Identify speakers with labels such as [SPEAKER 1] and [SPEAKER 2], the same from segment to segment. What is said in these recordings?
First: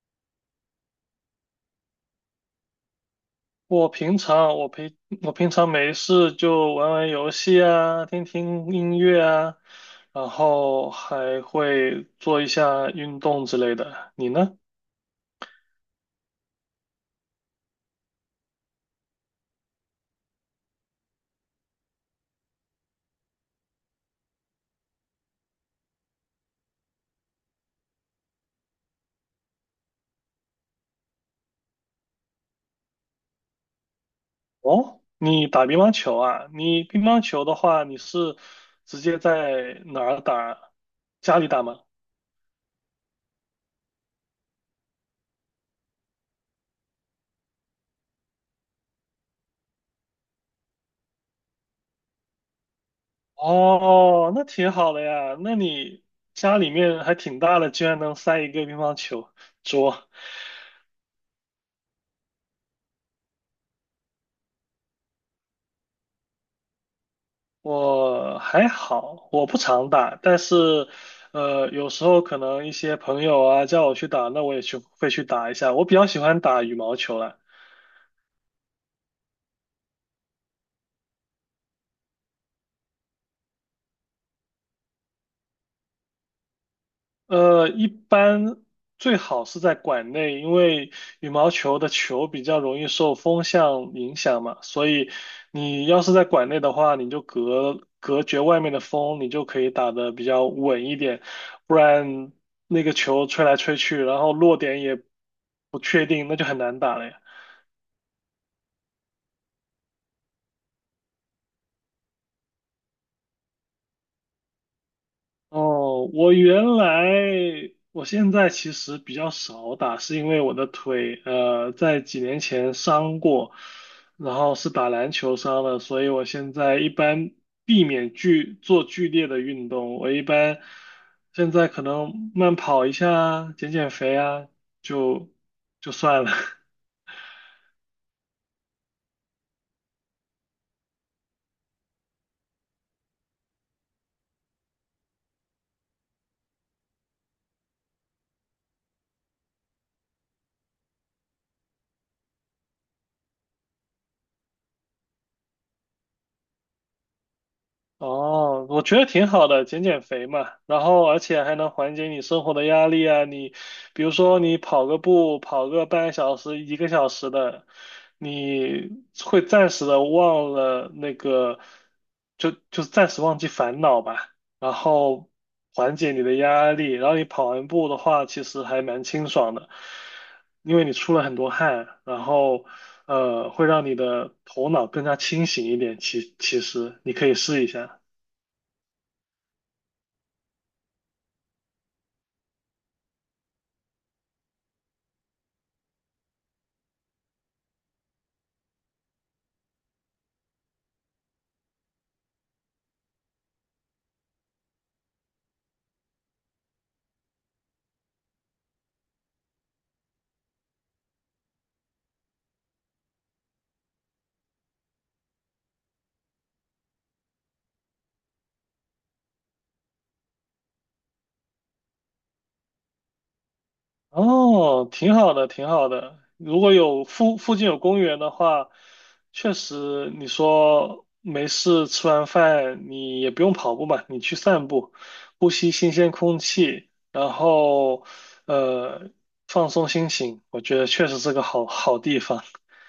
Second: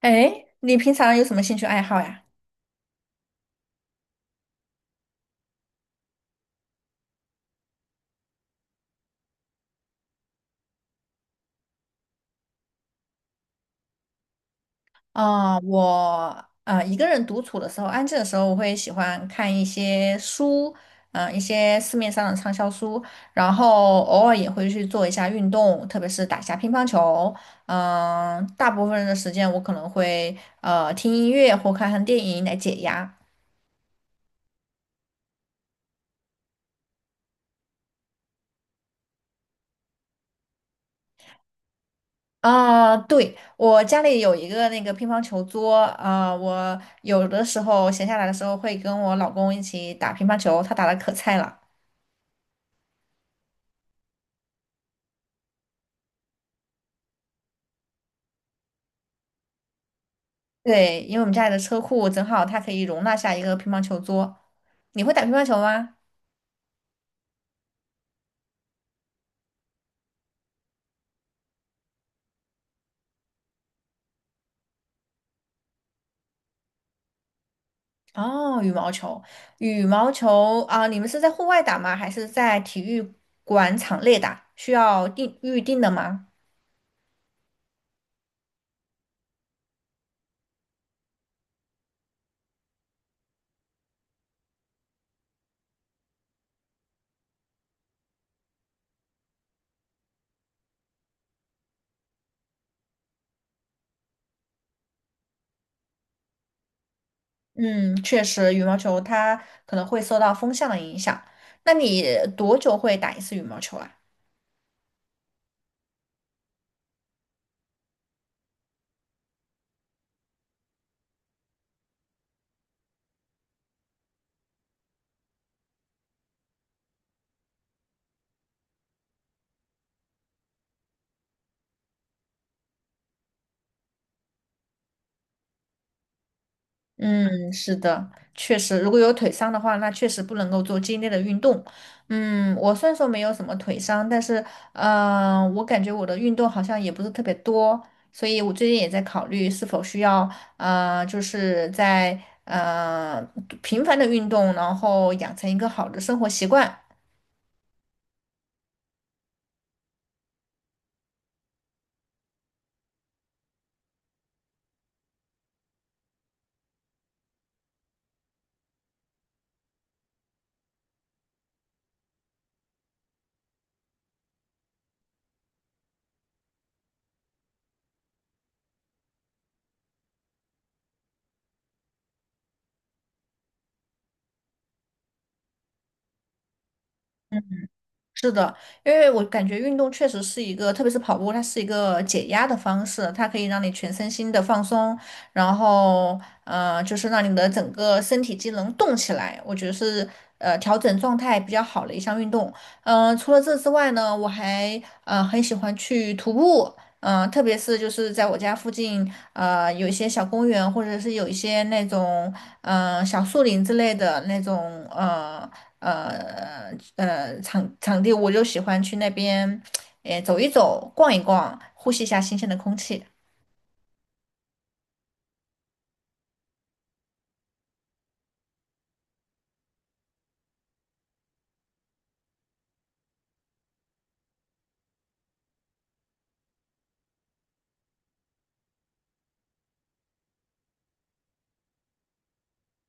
[SPEAKER 1] 哎，你平常有什么兴趣爱好呀？
[SPEAKER 2] 我平常我平我平常没事就玩玩游戏啊，听听音乐啊，然后还会做一下运动之类的。你呢？
[SPEAKER 1] 我啊、一个人独处的时候，安静的时候，我会喜欢看一些书，一些市面上的畅销书，然后偶尔也会去做一下运动，特别是打一下乒乓球。嗯、大部分的时间我可能会听音乐或看看电影来解压。
[SPEAKER 2] 哦，你打乒乓球啊？你乒乓球的话，你是直接在哪儿打？家里打吗？
[SPEAKER 1] 啊、对，我家里有一个那个乒乓球桌，啊、我有的时候闲下来的时候会跟我老公一起打乒乓球，他打的可菜了。
[SPEAKER 2] 哦，那挺好的呀。那你家里面还挺大的，居然能塞一个乒乓球桌。
[SPEAKER 1] 对，因为我们家里的车库正好它可以容纳下一个乒乓球桌。你会打乒乓球吗？
[SPEAKER 2] 我还好，我不常打，但是，有时候可能一些朋友啊叫我去打，那我也会去打一下。我比较喜欢打羽毛球啦。
[SPEAKER 1] 哦，羽毛球，羽毛球啊，你们是在户外打吗？还是在体育馆场内打？需要定预定的吗？
[SPEAKER 2] 一般最好是在馆内，因为羽毛球的球比较容易受风向影响嘛，所以你要是在馆内的话，你就隔绝外面的风，你就可以打得比较稳一点，不然那个球吹来吹去，然后落点也不确定，那就很难打了呀。
[SPEAKER 1] 嗯，确实，羽毛球它可能会受到风向的影响。那你多久会打一次羽毛球啊？
[SPEAKER 2] 哦，我原来，我现在其实比较少打，是因为我的腿，在几年前伤过，然后是打篮球伤了，所以我现在一般避免剧烈的运动，我一般现在可能慢跑一下啊减减肥啊，就就算了。
[SPEAKER 1] 嗯，是的，确实，如果有腿伤的话，那确实不能够做激烈的运动。嗯，我虽然说没有什么腿伤，但是，嗯、我感觉我的运动好像也不是特别多，所以我最近也在考虑是否需要，就是在呃频繁的运动，然后养成一个好的生活习惯。
[SPEAKER 2] 哦，我觉得挺好的，减减肥嘛，然后而且还能缓解你生活的压力啊。你比如说你跑个步，跑个半个小时、一个小时的，你会暂时的忘了那个，就暂时忘记烦恼吧，然后缓解你的压力。然后你跑完步的话，其实还蛮清爽的，因为你出了很多汗，然后会让你的头脑更加清醒一点。其实你可以试一下。
[SPEAKER 1] 是的，因为我感觉运动确实是一个，特别是跑步，它是一个解压的方式，它可以让你全身心的放松，然后就是让你的整个身体机能动起来，我觉得是调整状态比较好的一项运动。嗯、除了这之外呢，我还很喜欢去徒步，嗯、特别是就是在我家附近，有一些小公园，或者是有一些那种。嗯，小树林之类的那种呃场地，我就喜欢去那边，诶走一走，逛一逛，呼吸一下新鲜的空气。
[SPEAKER 2] 哦，挺好的，挺好的。如果有附近有公园的话，确实你说没事吃完饭，你也不用跑步嘛，你去散步，呼吸新鲜空气，然后呃放松心情，我觉得确实是个好地方。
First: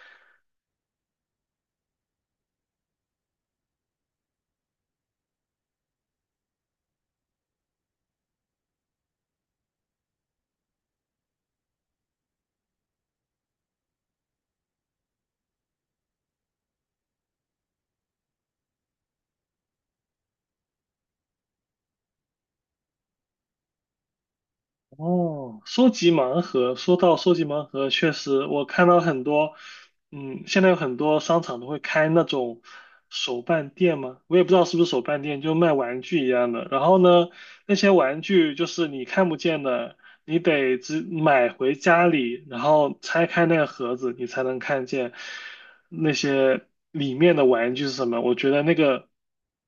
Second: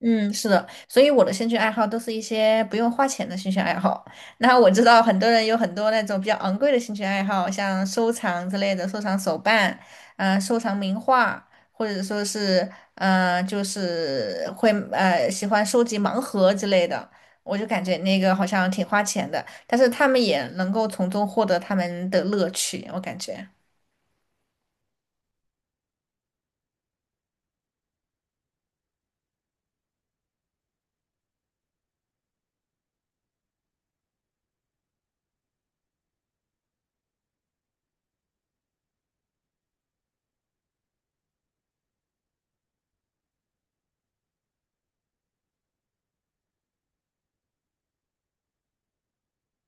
[SPEAKER 1] 嗯，是的，所以我的兴趣爱好都是一些不用花钱的兴趣爱好。那我知道很多人有很多那种比较昂贵的兴趣爱好，像收藏之类的，收藏手办，嗯，收藏名画，或者说是，嗯、就是会喜欢收集盲盒之类的。我就感觉那个好像挺花钱的，但是他们也能够从中获得他们的乐趣，我感觉。
[SPEAKER 2] 哦，收集盲盒，说到收集盲盒，确实我看到很多，嗯，现在有很多商场都会开那种手办店嘛，我也不知道是不是手办店，就卖玩具一样的。然后呢，那些玩具就是你看不见的，你得只买回家里，然后拆开那个盒子，你才能看见。那些里面的玩具是什么？我觉得那个，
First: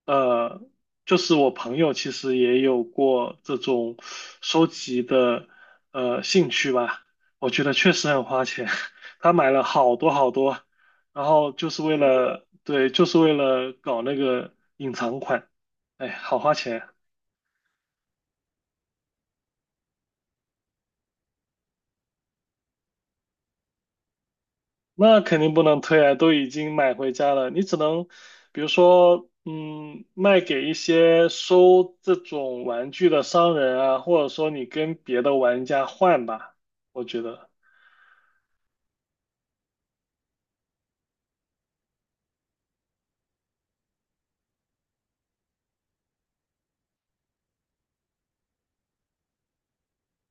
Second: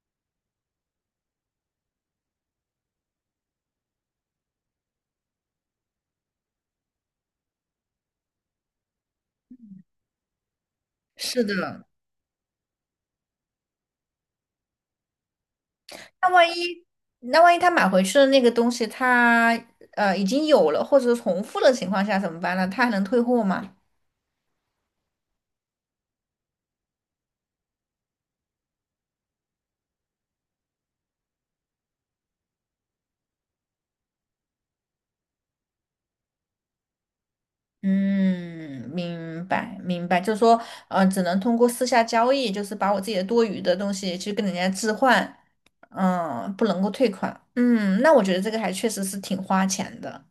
[SPEAKER 2] 呃，就是我朋友其实也有过这种收集的兴趣吧。我觉得确实很花钱，他买了好多好多，然
[SPEAKER 1] 是
[SPEAKER 2] 后就是
[SPEAKER 1] 的，
[SPEAKER 2] 为了，对，就是为了搞那个隐藏款，哎，
[SPEAKER 1] 那
[SPEAKER 2] 好
[SPEAKER 1] 万
[SPEAKER 2] 花钱
[SPEAKER 1] 一
[SPEAKER 2] 啊。
[SPEAKER 1] 那万一他买回去的那个东西他已经有了或者重复的情况下怎么办呢？他还能退货吗？
[SPEAKER 2] 那肯定不能退啊，都已经买回家了，你只能，比如说，嗯，卖给一些收这种玩具的商人啊，或者说你跟别的玩家换吧，我觉得。
[SPEAKER 1] 嗯，明白明白，就是说，只能通过私下交易，就是把我自己的多余的东西去跟人家置换，嗯，不能够退款。嗯，那我觉得这个还确实是挺花钱的。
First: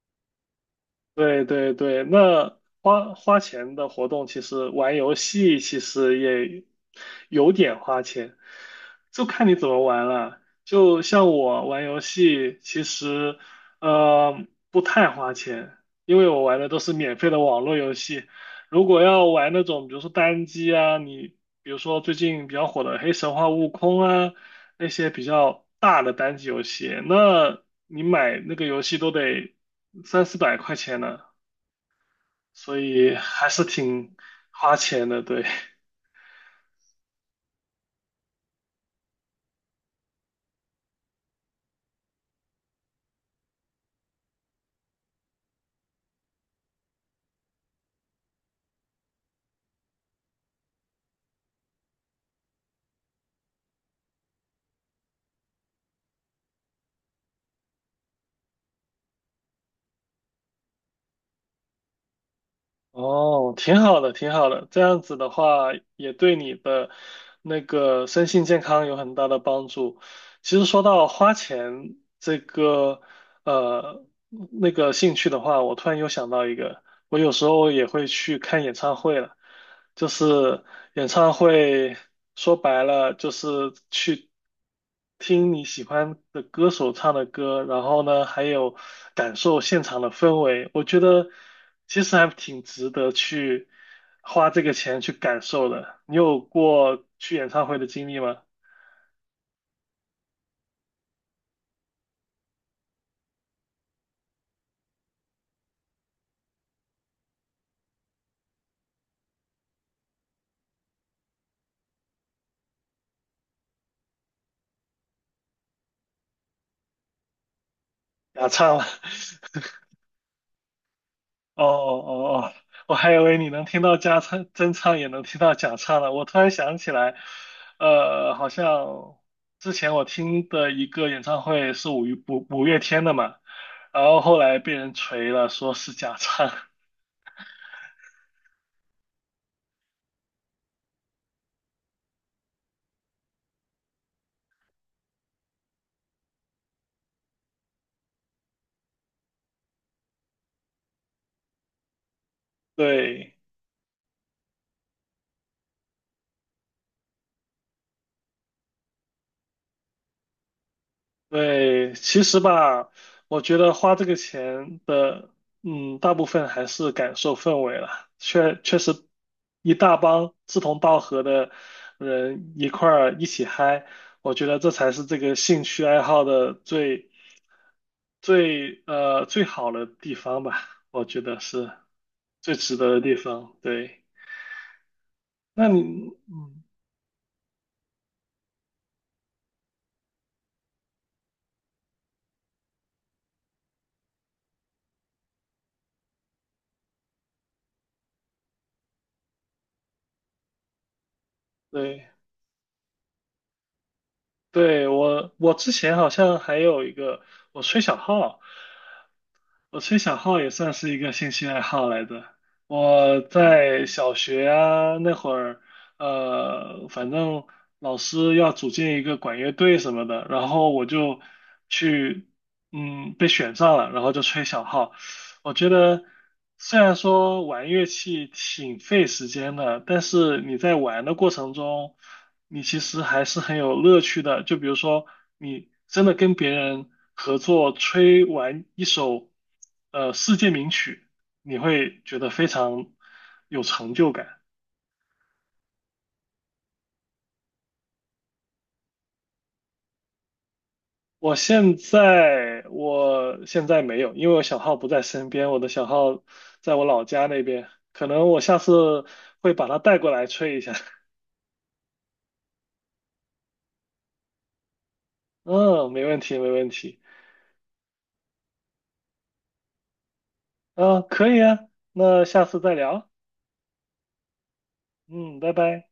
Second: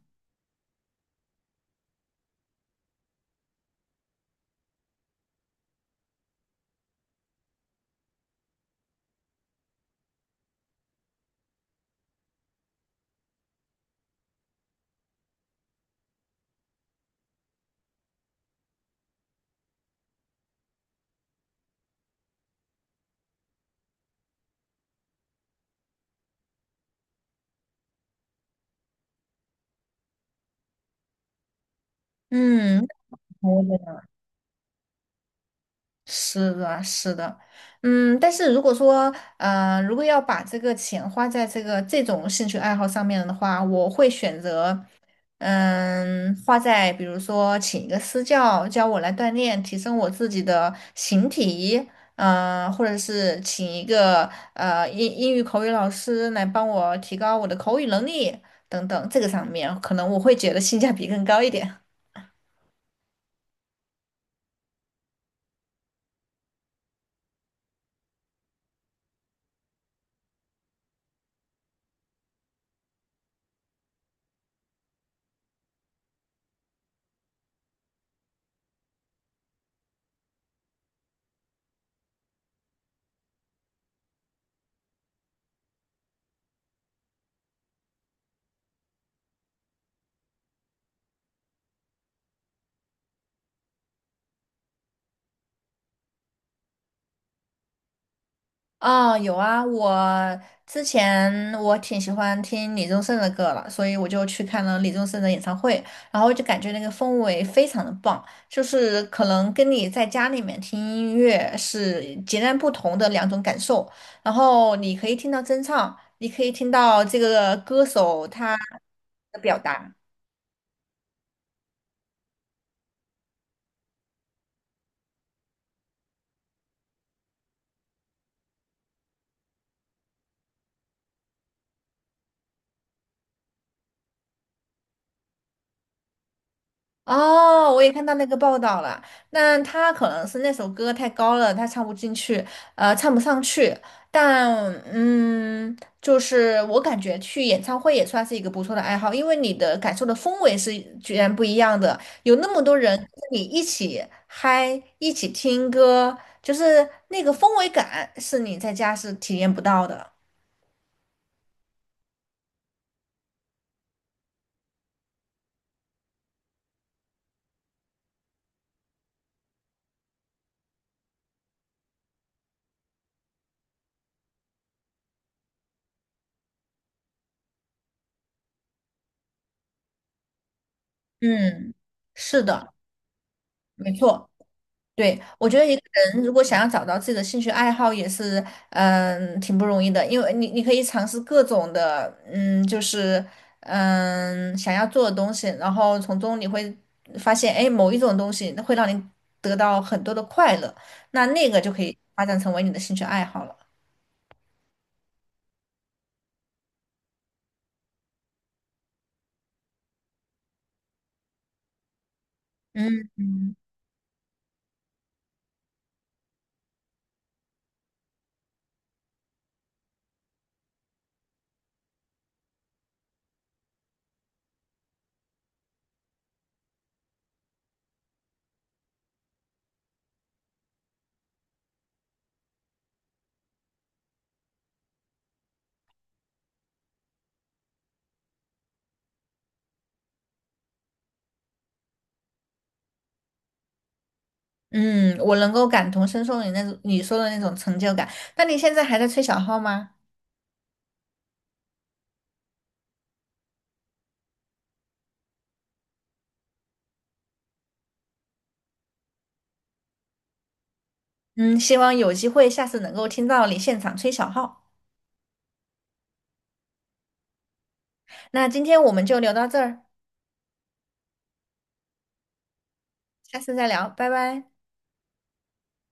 [SPEAKER 2] 对对对，那花钱的活动，其实玩游戏其实也有点花钱，就看你怎么玩了。就像我玩游戏，其实呃不太花钱，因为我玩的都是免费的网络游戏。如果要玩那种，比如说单机啊，你比如说最近比较火的《黑神话：悟空》啊，那些比较大的单机游戏，那你买那个游戏都得三四百块钱呢，所
[SPEAKER 1] 嗯，
[SPEAKER 2] 以还是挺花钱的，对。
[SPEAKER 1] 是的，是的，嗯，但是如果说，如果要把这个钱花在这个这种兴趣爱好上面的话，我会选择，嗯，花在比如说请一个私教教我来锻炼，提升我自己的形体，嗯、或者是请一个英语口语老师来帮我提高我的口语能力等等，这个上面可能我会觉得性价比更高一点。
[SPEAKER 2] 哦，挺好的，挺好的。这样子的话，也对你的那个身心健康有很大的帮助。其实说到花钱这个呃那个兴趣的话，我突然又想到一个，我有时候也会去看演唱会了。就是演唱会，说白了就是去听你喜欢的歌手唱的歌，然后呢，还有感受现场的氛围。我觉得其实还挺值得去花这个钱去感受的。你有过去演唱会的经历吗？
[SPEAKER 1] 啊，有啊，我之前我挺喜欢听李宗盛的歌了，所以我就去看了李宗盛的演唱会，然后就感觉那个氛围非常的棒，就是可能跟你在家里面听音乐是截然不同的两种感受，然后你可以听到真唱，你可以听到这个歌手
[SPEAKER 2] 假
[SPEAKER 1] 他
[SPEAKER 2] 唱了。
[SPEAKER 1] 的表达。
[SPEAKER 2] 哦哦哦，我还以为你能听到加唱真唱，也能听到假唱呢。我突然想起来，好像之前我听的一个演唱会是五月天的嘛，然后后来被人锤了，说是假唱。
[SPEAKER 1] 哦，我也看到那个报道了。那他可能是那首歌太高了，他唱不进去，唱不上去。但嗯，就是我感觉去演唱会也算是一个不错的爱好，因为你的感受的氛围是居然不一样的。有那么多 人跟
[SPEAKER 2] 对，
[SPEAKER 1] 你一起嗨，一起听歌，就是那个氛围感是你在家是体验不到的。
[SPEAKER 2] 对，其实吧，我觉得花这个钱的，嗯，大部分还是感受氛围了。确实，一大帮志同道合的人一块儿一起嗨，我觉得这才是这个兴趣爱好的最好的地方吧。我觉得是
[SPEAKER 1] 嗯，是
[SPEAKER 2] 最
[SPEAKER 1] 的，
[SPEAKER 2] 值得的地方。
[SPEAKER 1] 没
[SPEAKER 2] 对，
[SPEAKER 1] 错。对，我觉得
[SPEAKER 2] 那
[SPEAKER 1] 一
[SPEAKER 2] 你，
[SPEAKER 1] 个人如果想
[SPEAKER 2] 嗯，
[SPEAKER 1] 要找到自己的兴趣爱好，也是挺不容易的，因为你可以尝试各种的，嗯，就是想要做的东西，然后从中你会发现，哎，某一种东西会让你得到很多的快乐，那个就可以
[SPEAKER 2] 对。
[SPEAKER 1] 发展成为你的兴趣爱好了。
[SPEAKER 2] 对，我之前好像还有一个，我吹小号，我吹小号也算是一个兴趣爱好来的。
[SPEAKER 1] 嗯
[SPEAKER 2] 我在小学啊那会儿，反正老师要组建一个管乐队什么的，然后我就去，嗯，被选上了，然后就吹小号。我觉得虽然说玩乐器挺费时间的，但是你在玩的过程中，你其实还是很有乐趣的。就比如说，你真的跟别人合作吹完一首世界名曲，你会觉得非常有成就感。
[SPEAKER 1] 嗯，我能够感同身受你那种你说的那种成就感。那你现在还在吹小号吗？
[SPEAKER 2] 我现在没有，因为我小号不在身边，我的小号在我老家那边，可能我下次会把它带过来吹一下。
[SPEAKER 1] 嗯，希望有机会下次能够听到你现场吹小号。
[SPEAKER 2] 嗯，没问题，没问题。
[SPEAKER 1] 那今天我们就聊到这儿。
[SPEAKER 2] 嗯，可以啊，那下次再聊。
[SPEAKER 1] 下次再聊，拜拜。
[SPEAKER 2] 嗯，拜拜。